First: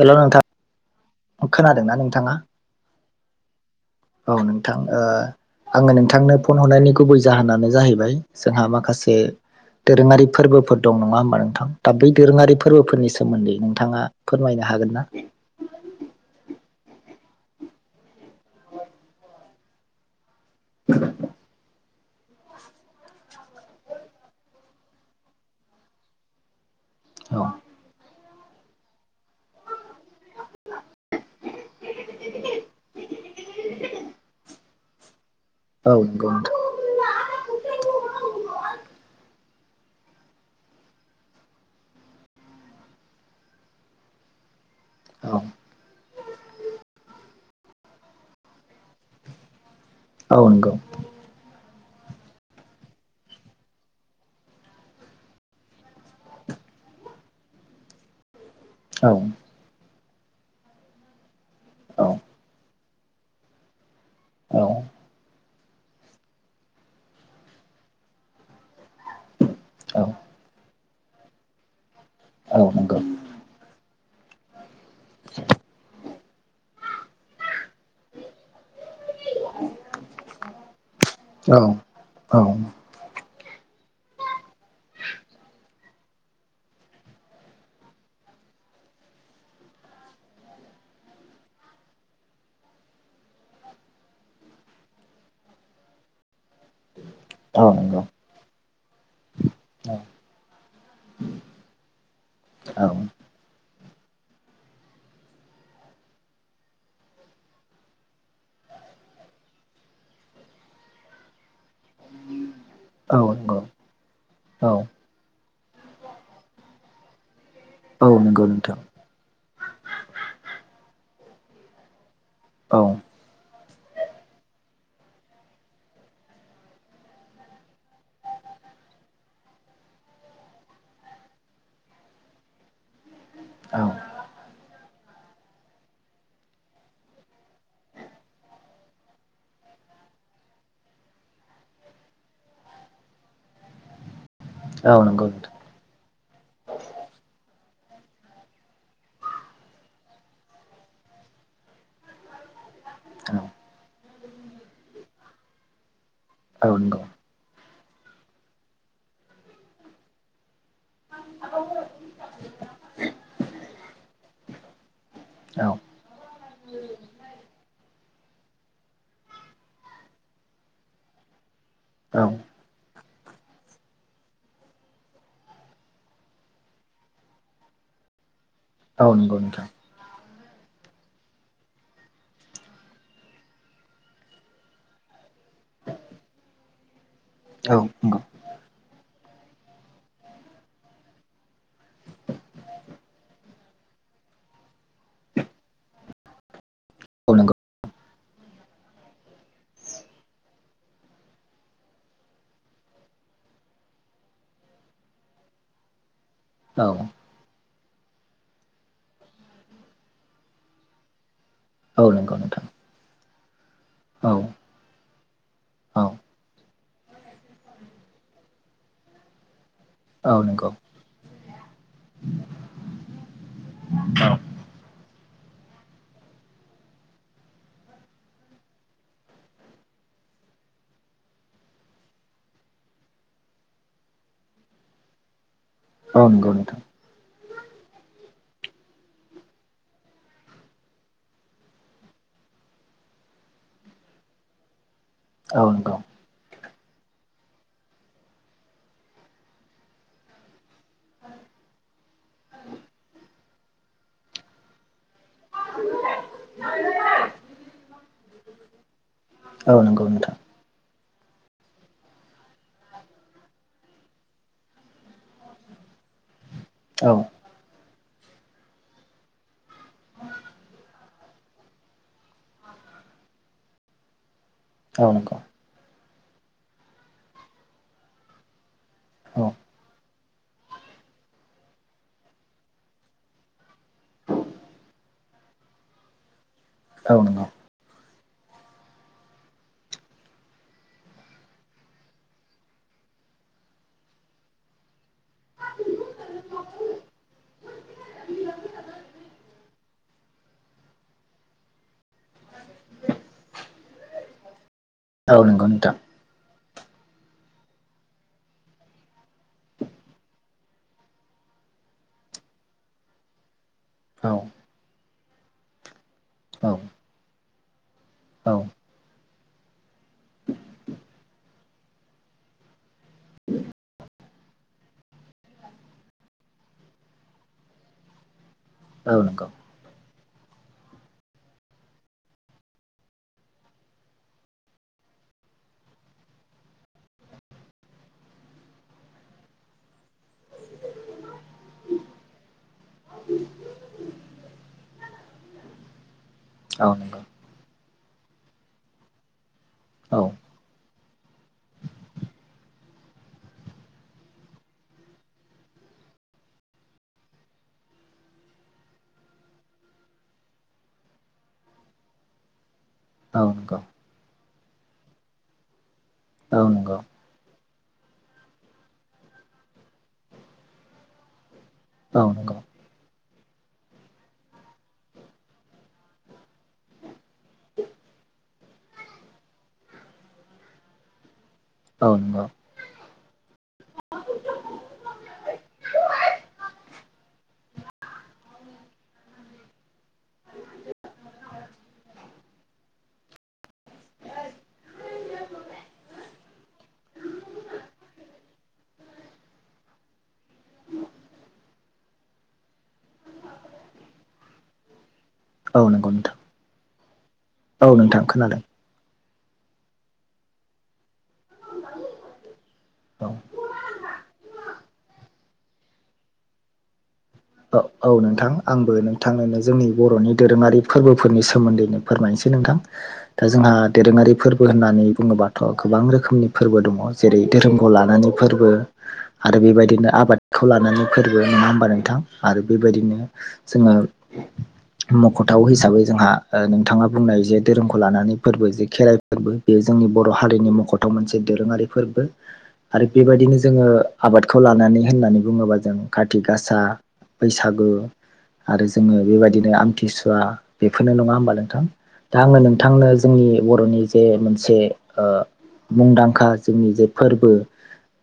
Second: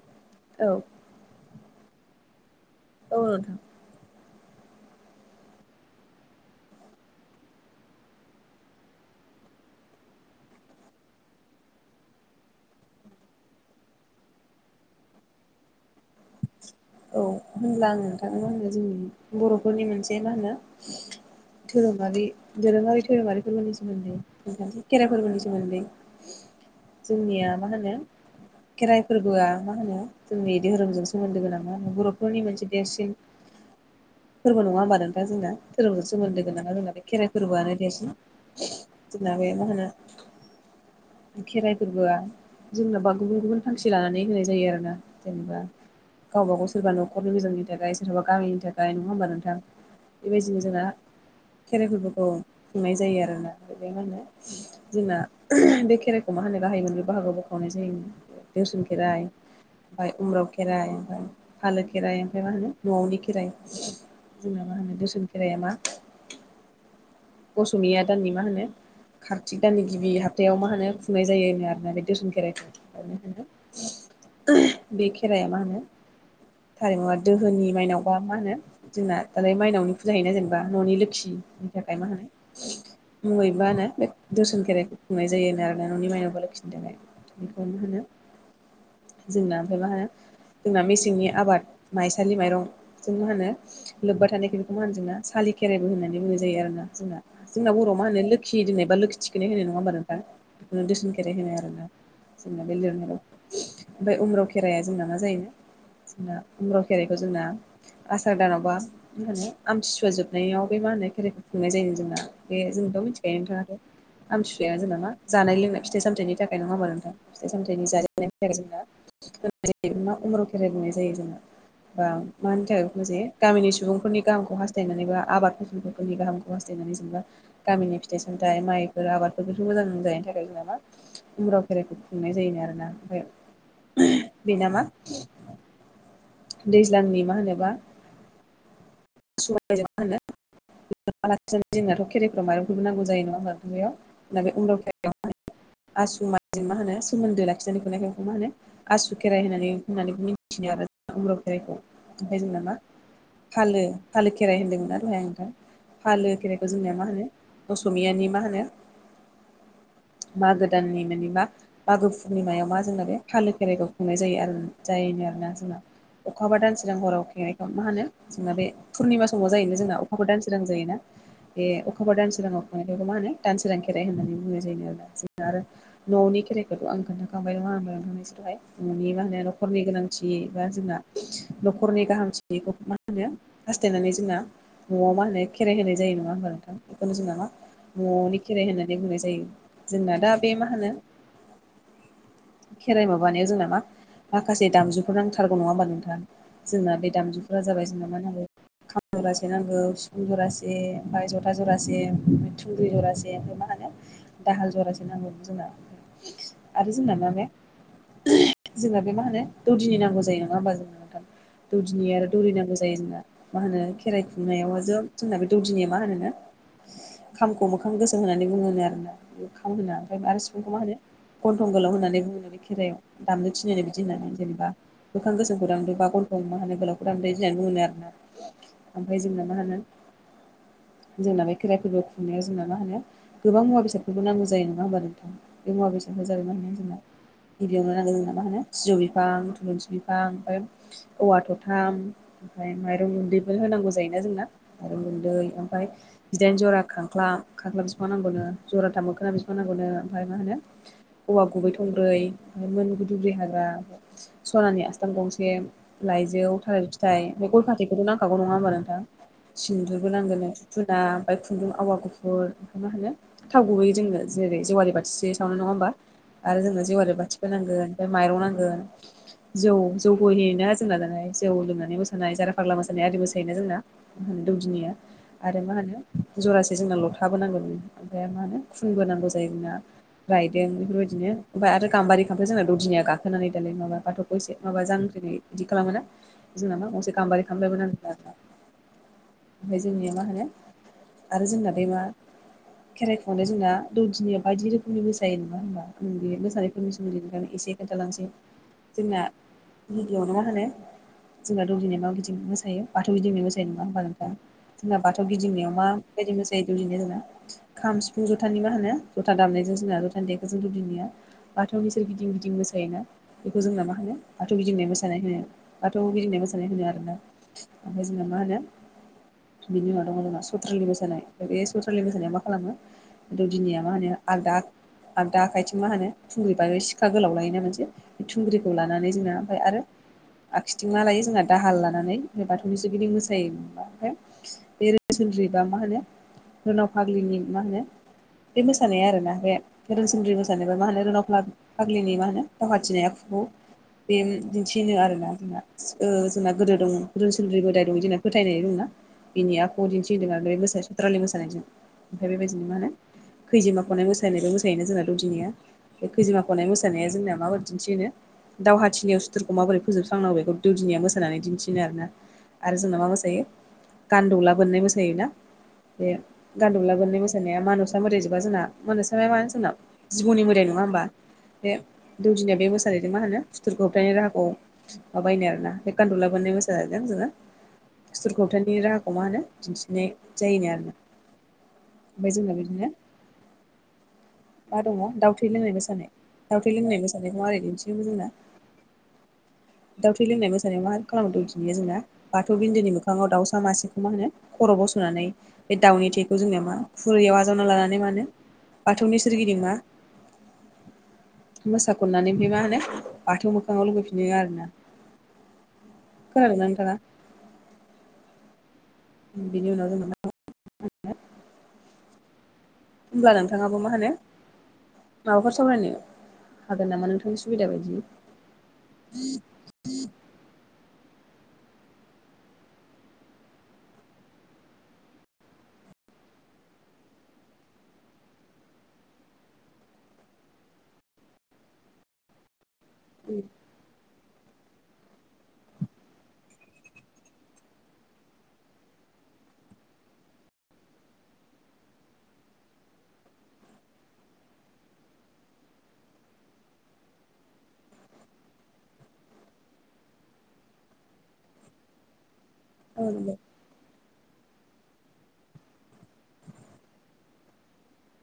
हेल' औ नोंथां खोनादोंना नोंथाङा? नोंथां औ नोंथां ओ आङो नोंथांनो फन हरनायनि गुबै जाहोनानो जाहैबाय जोंहा माखासे दोरोङारि फोरबोफोर दं नङा होमबा नोंथां दा बै दोरोङारि फोरबोफोरनि सोमोन्दै नोंथाङा फोरमायनो हागोन ना? औ होमबा आं नोंथांजों मा होनो जोंनि बर'फोरनि मोनसे मा होनो [inaudible] धोरोमारि दोरोङारि धोरोमारि फोरबोनि सोमोन्दैख खेराइ फोरबोनि सोमोन्दै। [inaudible] जोंनिया मा होनो खेराइ फोरबोआ मा होनो जोंनि धोरोमजों सो मोन्दो गोनां बर'फोरनि मोनसे देरसिन फोरबो नङा होमबा नोंथां जोंना। औ धोरोमजों नंगौ सोमोन्दो नोंथां गोनां रोंनाय खेराइ फोरबोआनो देरसि जोंना बे मा होनो खेराइ फोरबोआ जोंनोबा गुबुन गुबुन थांखि लानानै होनाय जायो आरो। औ जेनबा गावबा गाव सोरबा न'खर नखरनि मोजांनि थाखाय सोरहाबा गामिनि थाखाय नङा होनबा नोंथां औ बेबादिनो नंगौ जोंना खेराइ फोरबोखौ खुंनाय जायो आरोना बे मा होनो जोंना बे खेराइखौ मा होनो गाहायैमोन ब्रै बाहागो बोखावनाय जायो देवसन औ खेराइ ओमफफ्राय उम्राव खेराइ ओमफ्राय फालो खेराइ ओमफ्राय मा होनो न'आवनि खेराइ। औ जोंना मा होनो दोसोन खेराइाया मा असमिया दाननि मा होनो कार्तिक दाननि गिबि हाथायाव मा होनो खुंनाय जायो आरोना बे दोसन खेराइखौ नंगौ मा होनो बे खेराया मा होनो थारिमुआ दोहोनि माइनाव बा मा होनो जोंना दालाय माइनावनि फुजा होयोना जेनेबा न'नि औ नंगौ औ लोखिनि थाखाय मा होनो औ मुङैबानो बे दरसन खेराइखौ खुंनाय जायोनो आरो। न'नि माइनाव बा लोखि थाखाय बेखौ मा होनो जोंना ओमफ्राय मा होनो जोंना मेसेंनि आबाद माइसालि माइरं जों मा होनो लोब्बा थानायख बेखौ मा होनो जोंना सालि खेराइबो होननानै बुंनाय जायो आरो ना। जोंना औ जोंना बर' नंगौ मा होनो लोखि दोननाय बा लोखि थिखनाय होनाय नङा होमबा नोंथां ओ दोरसोन खेराय होनो आरो ना जोंना बे लेरनाय राव ओमफ्राय उम्रु खेराइाया जोंना मा जायो जोंना उम्रु खेराइखौ जोंना आसार दानावबा मा होनो आमथिसुवा जोबनायाव बे मा होनो खेराइखौ खुंनाय जायो जोंना बे जोंथ' मिथिखायो नोंथाङाथ औ आमथिसुवाया जोंना मा जानाय लोंनाय फिथाइ सामथाइनि थाखाय नङा होमबा नोंथां फिथाइ सामथाइनि औ जानाय लोंनायनि नंगौ थाखाय नोंथां जोंना होन जायो मा उमरु खेराइ बुंनाय जायो जोना ओ मा होनो औ खायजे गामिनि सुबुंफोरनि गाहामखौ हास्थाय [unintelligible] गामिनि फिथाइ सामथाइ माइफोर आबादफोरफोरखौथ' मोजां मोनो जायनि थाखाय जों मा उम्राव खेराइखौ खुंनाय जायो आरोना ओमफ्राय औ [unintelligible] दैज्लांनि मा होनोबा सबायजों मा होनो औ नंगौ नोंथां [unintelligible] [unintelligible] आसु खेराइ होननानै होननानै मिथिनो आरो उम्रु खेराइखौ ओमफ्राय जोंना मा औ फालो फालो खेराइ होन्दोंमोनना दहाय आं नोंथां फालो औ खेराइखौ जोंनिया नंगौ मा होनो असमियानि मा होनो मागो दाननि माने मा मागो पुर्निमायाव मा जोंना बे फालो खेराइखौ खुंनाय जायो आरो जायोनो आरोना औ जोंना अखाफोर दानसोरां हराव खुंनायखाय मा होनो जोंना बे पुर्निमा समाव जायोनो जोंना अखाफोर दानस सोरां जायोना बे अखाफोर औ दानसङाव मखौ मा होनो दानसोरां खेराइ होननानै बुंनाय जायो आरोना जोंना आरो [unintelligible] न'खरनि नंगौ नोंथां गाहामथिखौ मा होनो हास्थायनानै जोंना न'आव मा होनो खेराइ होनाय जायो नङा होनबा नोंथां बेखौनो जोंना मा औ नंगौ न'नि खेराइ होननानै बुंनाय जायो जोंना दा बे मा होनो खेराइ माबानायाव जोंना नामा माखासे दामजुफोर नांथारगौ नङा होनबा [unintelligible] जोंना बे औ नंगौ दामजुफोरा जाबाय जोंना मा होनो खाम जरासे नांगौ सिफुं जरासे ओमफ्राय जथा जरासे थुंग्रि जरासे ओमफ्राय मा होनो दाहाल जरासे नांगौ जोंना औ आरो जोंना मा बे जोंना बे मा होनो दौदिनि नांगौ जायो नङा होमबा जोंनो नोंथां औ दौदिनि आरो नंगौ दौरि नोंथां नांगौ जायो जोंना मा होनो खेराइ औ खुंनायाव जों जोंना बे दौदिनिया मा औ होनोनो खामखौ मोखां गोसोम होननानै बुङोनो आरोना बे खाम होना ओमफ्राय औ आरो नंगौ सिफुंखौ मा होनो गन्थं गोलाव होननानै बुङो बे खेराइायाव दामनो थिनोनो बिदि होननानै जेनेबा मोखां गोसोम गानदो बा गन्थ' मा होनो गोलाव गानदो [unintelligible] आरोना ओमफ्राय जोंना मा होनो, जोंना बे खेराइफोरबो खुंनायाव जोंना मा होनो गोबां मुवा बेसादफोरखौ नांगौ जायो नङा होमबा नोंथां बे मुवा औ बेसादफोर जाबाय नंगौ मा होनो नोंथां जोंना गिबियावनो नांगौ जोंना मा होनो सिजौ बिफां थुलुंसि बिफां ओ औवा थथाम ओमफ्राय माइरं गुन्दैबो होनांगौ जायोना जोंना अन- दै औ ओमफ्राय नंगौ बिदाइनो जरा खांख्ला खांख्लाब बिसेबां नांगौनो जरााथाम मोखोना बेबां नांगौनो ओमफ्राय मा होनो औवा गुबै थंब्रै फ्राय मोनगै दुब्रि हाग्रा सनानि आसथाम गंसे लाइजौ थालिर फिथाइ बे गय फाथैखौथ' नांखागौ नङा होमबा नोंथां औ नंगौ सिन्दुरबो नोंथां नांगोन दुप-दुना ओमफफ्राय खुन्दुं आवा गुफुर मा होनो थाव गुबहैयो जोङो जेरै जेवाारि बाथिसे सावनो नङा होमबा आरो जोङो जेवारि औ बाथिखौ नांगोन ओमफ्राय माइरं नांगोन जौ जौ होयोना जोंना दाय जौ लोंनानै मोसानाय जारा फाग्ला मोसानाय आरि मोसायोना जोंना म दौदिनिया [unintelligible] आरो मा होनो जरासे जोंना लथाबोनांगौ ओमफ्राय मा होनो खुनबोनांगौ औ जायो जोंना रायदों बेफोरबायदिनो ओमफ्राय आरो गाम्बारि खाम्फजों जोंना ददिनिया गाखोनानै दालाय माबा बाथौखौ एसे माबा जांख्रिनाय बिदि खालामोना जोंन मा औ गंसे नंगौ गाम्बारि खामफालायबो नांगो आरो ओमफ्राय जोंनिया मा होनो आरो जोंना बे मा खेराइखौनाय जोंना दौदिनि बायदि रोखोमनि - जायो नङा होमबा नों बे मोसानायफोरनि सोमोन्दैफ्राय एसे खोन्थालांसै जोंना गिबियावनो मा होनो जोंहा दौदिनिआ मा बायदि मोसायो बाथौ गिदिंनाय मोसायो नंङा होमबाथ नोंथां जोंना बाथौ औ नंगौ गिदिंनायाव नोंथां माबायदि मोसायो दौदिनाय जोंना खाम सिफुं जथानि मा होनो जथा दामनायजों जोंना जथानि देखौ जों दौदिनिया बाथौनि सोर गिदिं गिदिं मोसायोना बेखौ जोंना मा होनो औ बाथौ गिदिंनाय मोसानाय होनो बाथ' गिदिंनाय मोसानाय औ होनो आरोना ओमफ्राय जोंङो मा औ होनो बिनि उनाव दङ जोंना सुथ्रलि मोसानाय बे सुथ्रलि मोसानाया मा खालामो दौदिनिया मा होनो आलदा आलदा आखाइथिं मा होनो थुंग्रि ब सिखा गोलाव लायोना मोनसे बे थुंग्रिखौ लाना बिदिनो नंगौ औ नंगौ ओमफ्राय आरो आखिथिं मा लायो जोंना दाहाल लानानै ओमफ्राय बाथौनि सोरगिदिं मोसायो ओमफ्राय बे रोसोनद्रिबा मा होनो सोरनाव फाग्लिनि मा होनो बे मोसानाया आरोना बे गोदोनसिोम्रि मोसानायोबा मा होनो रोनाव फाग्लिनि मा होनो दावाखाथिनाया खुगु बे दिन्थिनो आर ना जोंना जोंना गोदो औ नंगौ औ नंगौ औ नंगौ औ नंगौ दङ औ गोदो सोलुरि गोदाय दं जोंना फोथायनाय दंना बिनि आखु दिन्थिदों आरो बे मो सत्रालि मोसानायजों ओमफ्राय बेबायदिनो मा होनो खैजिोमा खनाय मोसानायबो मोसायोना जोंना दौदिनिया बे खैजिोमा खनाय मोसानाया जोंना माबोरै दिन्थिनो दावहाथिनि सुथुरखौ माबोरै फोजोबस्रांनांगौखौ दउदिनिया मोसानानै दिन्थिनो आरोना आरो जोंना मा मो बे गान्दौला बोननाय मोसोना बे गान्दौला बोननाय मोसा मानुसा मोदै जोबा जोंना मानुसाया जोंनाव जिबौननि नङा होनोमबा बे दौदिनिया बे मोसानायैदों मा होनो सुथुरखौ होबथनाय राहाखौ माबायनो आरोना बे गान्दुलाबोननाय मोसानायजों जोङो सुथुरखौथनि राहाखौ मा होनो दिन्थिनाय जायोनो आरो ना ओमफ्राय जोंना बिदिनो मा दङ दावउथै लोंनाय मोसानाय दावथै लोंनाय मोसानायखौ मारै दिन्थियोमोन जोंना दाउथै लोंनाय मोसानायाव मा खालामद जोंना ब थौबिन्दोनि मोखाङाव दाउसा मासेखौ मा होनो खर' बसनानै बे दाउनि थेखौ जोंनाया मा खुरैयाव आजावना लानानै मानो बाथौनि सोरगिदिं मा मोसा खननानै ओमफ्राय मा होनो बाथौ मोखाङाव लुहैफिनो आरोना नंगौ नोंथां खोनादोना नोंथां आ औ नोंथां खोनादों बिनि उनाव जों‌ [inaudible] औ होनब्ला नोंथाङाबो मा होनो माबाफोर सावरायनो हागोन नामा नोंथांनि सुबिदा अ बायदि औ नोंथां आंबो नोंथांनोनो जोंनि बर'नि दोरोङारि फोरबोफोरनि सोमोन्दैनो फोरमायनोसै नोंथां दा जोंहा दोरोङारि फोरबो होननानै बुङोबाथ' गोबां रोखोमनि फोरबो दङ जेरै धोरोमखौ लानानै फोरबो आरो बेबायदिनो आबादखौ लानानै फोरबो नङा होमबा नोंथां आरो बेबायदिनो सिङार मख'थाव हिसाबै जोंहा ओ नोंथाङा बुंनाय जे धोरोमखौ लानानै फोरबो जे खेराइ फोरबो बेयो जोंनि बर' हारिनि मखथाव मोनसे दोरोङारि फोरबो आरो बेबायदिनो जोङो आबादखौ लानानै होननानै बुङोबा जों काति गासा बैसागु आरो जोङो बेबायदिनो आमथिसुवा बेफोरनो नङा होमबा नोंथां दा आंनो‌ नों औ थांनो नंगौ जोंनि बर'नि जे मोनसे ओ मुंदांखा जोंनि जे फोरबो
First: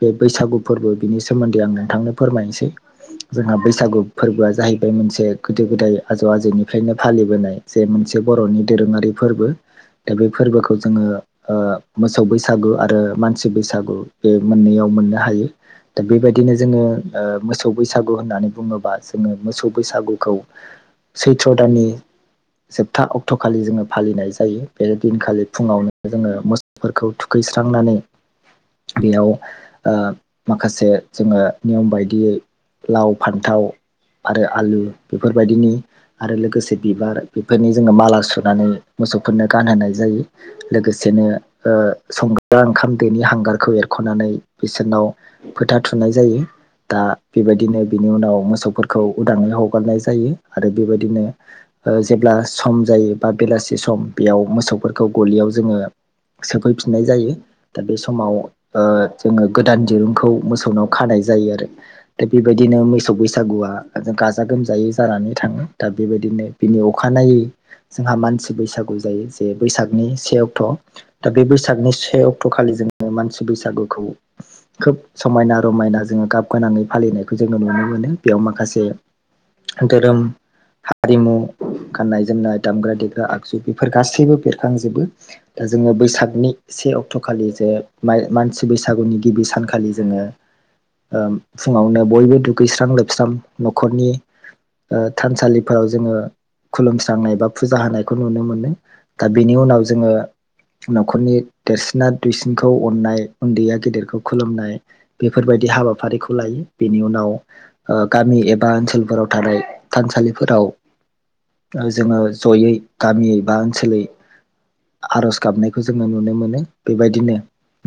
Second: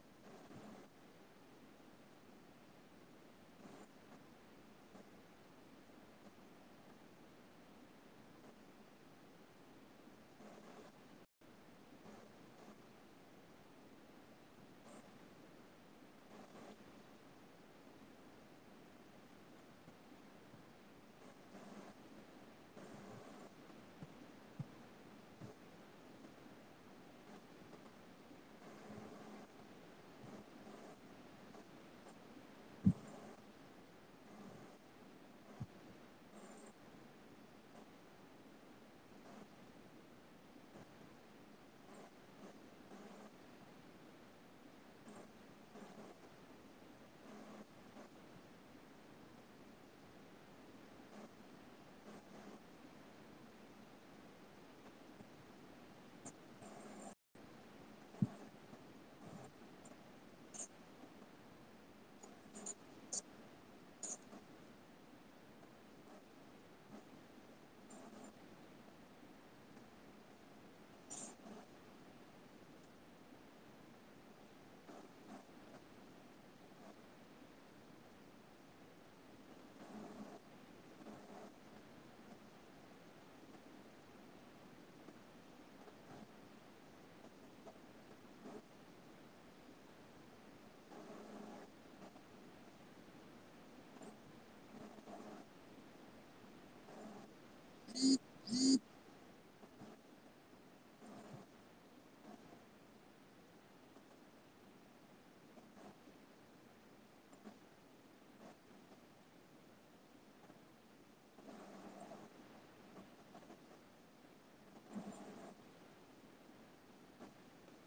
बे बैसागु फोरबो बिनि सोमोन्दै आं नोंथांनो फोरमायनोसै जोंहा बैसागु फोरबोआ जाहैबाय मोनसे गोदो गोदाय आजौ आजौनिफ्रायनो फालिबोनाय जे मोनसे बर'नि दोरोङारि फोरबो दा बे फोरबोखौ जोङो ओ मोसौ बैसागु आरो मानसि बैसागु बे मोननैयाव मोननो हायो दा बेबायदिनो जोङो ओ मोसौ बैसागु होननानै बुङोबा जोङो मोसौ बैसागुखौ सैथ्र' दाननि जोबथा अक्ट'खालि जोङो फालिनाय जायो बे दिनखालि फुङावनो जोङो मोसो फोरखौ थुखैस्रांनानै बेयाव ओ माखासे जोङो नियम बायदियै लाव फानथाव आरो आलु बेफोरबायदिनि आरो लोगोसे बिबार बेफोरनि जोङो माला सुनानै मोसौफोरनो गानहोनाय जायो लोगोसेनो ओ संग्रा ओंखाम दैनि हांगारखौ एरख'नानै बिसोरनाव फोथा थुनाय जायो दा बेबायदिनो बिनि उनाव मोसौफोरखौ उदाङै हगारनाय जायो आरो बेबायदिनो ओ जेब्ला सम जायो बा बेलासि सम बेयाव मोसौफोरखौ गलियाव जोङो सोफैफिननाय जायो दा बे समाव ओ जोङो गोदान दिरुं खौ मोसौनाव खानाय जायो आरो थिग बेबाय बिदिनो मोसौ बैसागुआ गाजा गोमजायै जानानै थाङो दा बेबायदिनो बिनि अखानायै। जोंहा मानसि बैसागु जायो जे बैसागनि से अक्ट' दा बे बैसागनि से अक्ट' अक्ट'खालि जोङो मानसि बैसागुखौ खोब समायना रमायना जोङो गाब गोनाङै फालिनाय जोङो नुनो मोनो बेयाव माखासे धोरोम हारिमु गाननाय जोमनाय दामग्रा देग्रा आगजु बेफोर गासैबो बेरखांजोबो दा जोङो बैसागनि से अक्ट'खालि जे मानसि बैसागुनि गिबि सानखालि जोङो ओ फुङावनो बयबो दुगैस्रां लोबस्रां न'खरनि ओ थानसालिफोराव जोङो खुलुमस्रांनाय बा फुजा होनायखौ नुनो मोनो दा बेनि उनाव जोङो न'खरनि देरसिना दुइसिनखौ अननाय उन्दैया गेदेरखौ खुलुमनाय बेफोरबायदि हाबाफारिखौ लायो बेनि उनाव ओ गामि एबा ओनसोलफोराव थानाय थानसालिफोराव ओ जोङो जयै गामियै बा ओनसोलै आर'ज गाबनायखौ जोङो नुनो मोनो बेबायदिनो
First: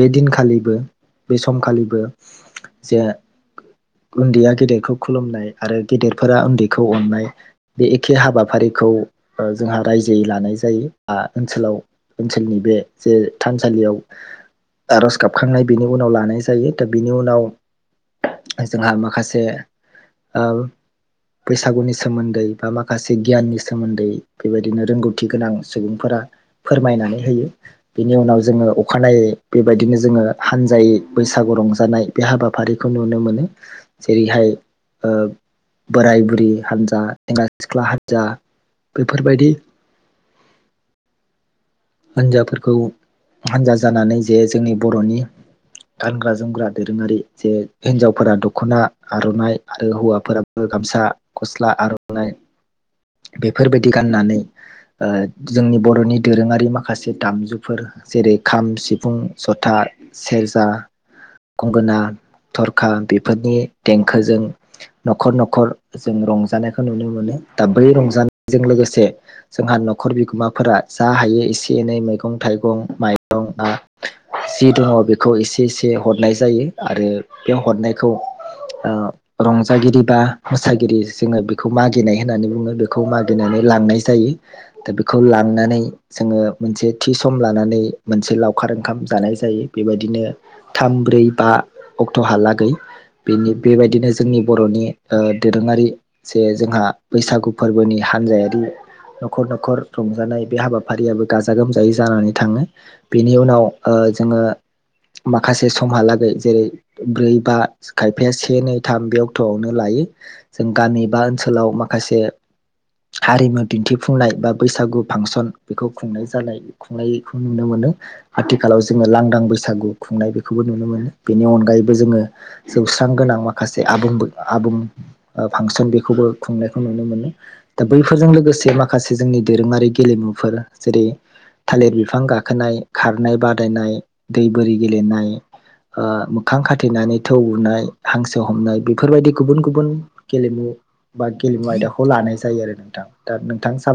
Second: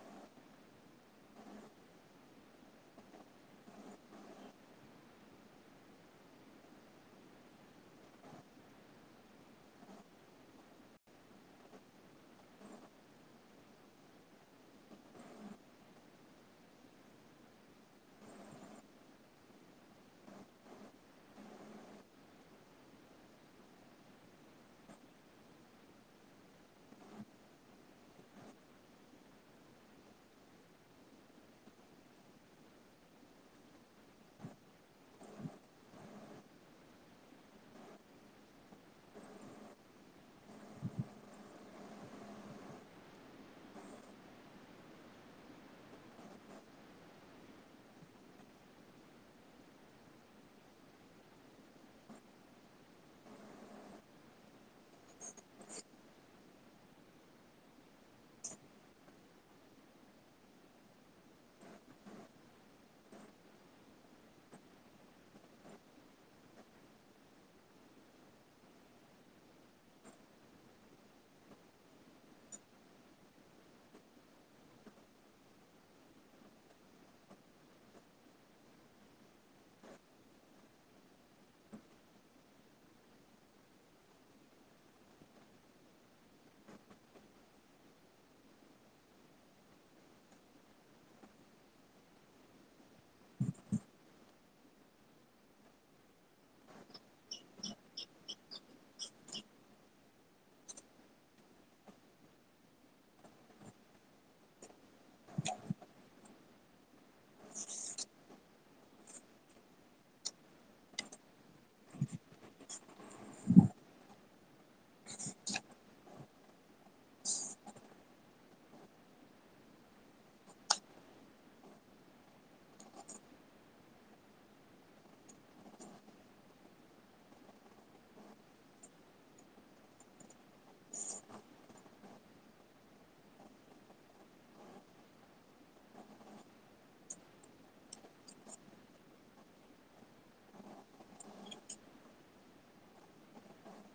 बे दिनखालिबो बे समखालिबो जे उन्दैया गेदेरखौ खुलुमनाय आरो गेदेरफोरा उन्दैखौ अननाय बे एखे हाबाफारिखौ ओ जोंहा रायजोयै लानाय जायो बा ओनसोलाव ओनसोलनि बे जे थानसालियाव आर'ज गाबखांनाय बिनि उनाव लानाय जायो दा बिनि उनाव जोंहा माखासे बैसागुनि सोमोन्दै बा माखासे गियाननि सोमोन्दै बेबायदिनो रोंगौथि गोनां सुबुंफोरा फोरमायनानै होयो बिनि उनाव जोङो अखानायै बेबायदिनो जोङो हानजायै बैसागु रंजानाय बे हाबाफारिखौ नुनो मोनो जेरैहाय बोराय बुरि हान्जा सेंग्रा सिख्ला हान्जा बेफोरबायदि हिजाफोरखौ हान्जा जानानै जे जोंनि बर'नि गानग्रा जोमग्रा दोरोङारि जे हिनजावफोरा दख'ना आर'नाइ आरो हौवाफोरा गामसा गस्ला आर'नाइ बेफोरबायदि गाननानै जोंनि बर'नि दोरोङारि माखासे माखासे दामजुफोर जेरै खाम सिफुं जथा सेरजा गंगोना थरखा बेफोरनि देंखोजों न'खर न'खर जों रंजानायखौ नुनो मोनो दा बै रंजानायजों लोगोसे जोंहा न'खर बिगोमाफोरा जा हायो एसे एनै मैगं थाइगं माइरं जि दङ बेखौ एसे एसे हरनाय जायो आरो बे हरनायखौ आ रंजागिरि बा मोसागिरि जोङो बेखौ मागिनाय होननानै बुङो बेखौ मागिनानै लांनाय जायो। दा बेखौ लांनानै जोङो मोनसे थि सम लानानै मोनसे लावखार ओंखाम जानाय जायो बेबायदिनो थाम ब्रै बा अक्ट'हालागै बेनि बेबायदिनो जोंनि बर'नि ओ दोरोङारि जे जोंहा बैसागु फोरबोनि हानजायारि न'खर न'खर रंजानाय बे हाबाफारियाबो गाजा गोमजायै जानानै थाङो बेनि उनाव ओ जोङो माखासे समहालागै जेरै ब्रै बा खायफाया से नै थाम बे अक्ट'आवनो लायो जों गामि बा ओनसोलाव माखासे हारिमु दिन्थिफुंनाय बा बैसागु फांसन बेखौ खुंनाय जानाय खुंनायखौ नुनो मोनो। आथिखालाव जोङो लांदां बैसागु खुंनाय बेखौबो नुनो मोनो बेनि अनगायैबो जोङो जौस्रां गोनां माखासे आबुंबो आबुं ओ फांसन बेखौबो खुंनायखौ नुनो मोनो। दा बैफोरजों लोगोसे माखासे जोंनि दोरोङारि गेलेमुफोर जेरै थालिर बिफां गाखोनाय खारनाय बादायनाय दै बोरि गेलेनाय ओ मोखां खाथेनानै थौ उनाय हांसो हमनाय बेफोरबायदि गुबुन गुबुन गेलेमु बा गेलेमु आयदाखौ लानाय जायो आरो नोंथां दा नोंथां साबाय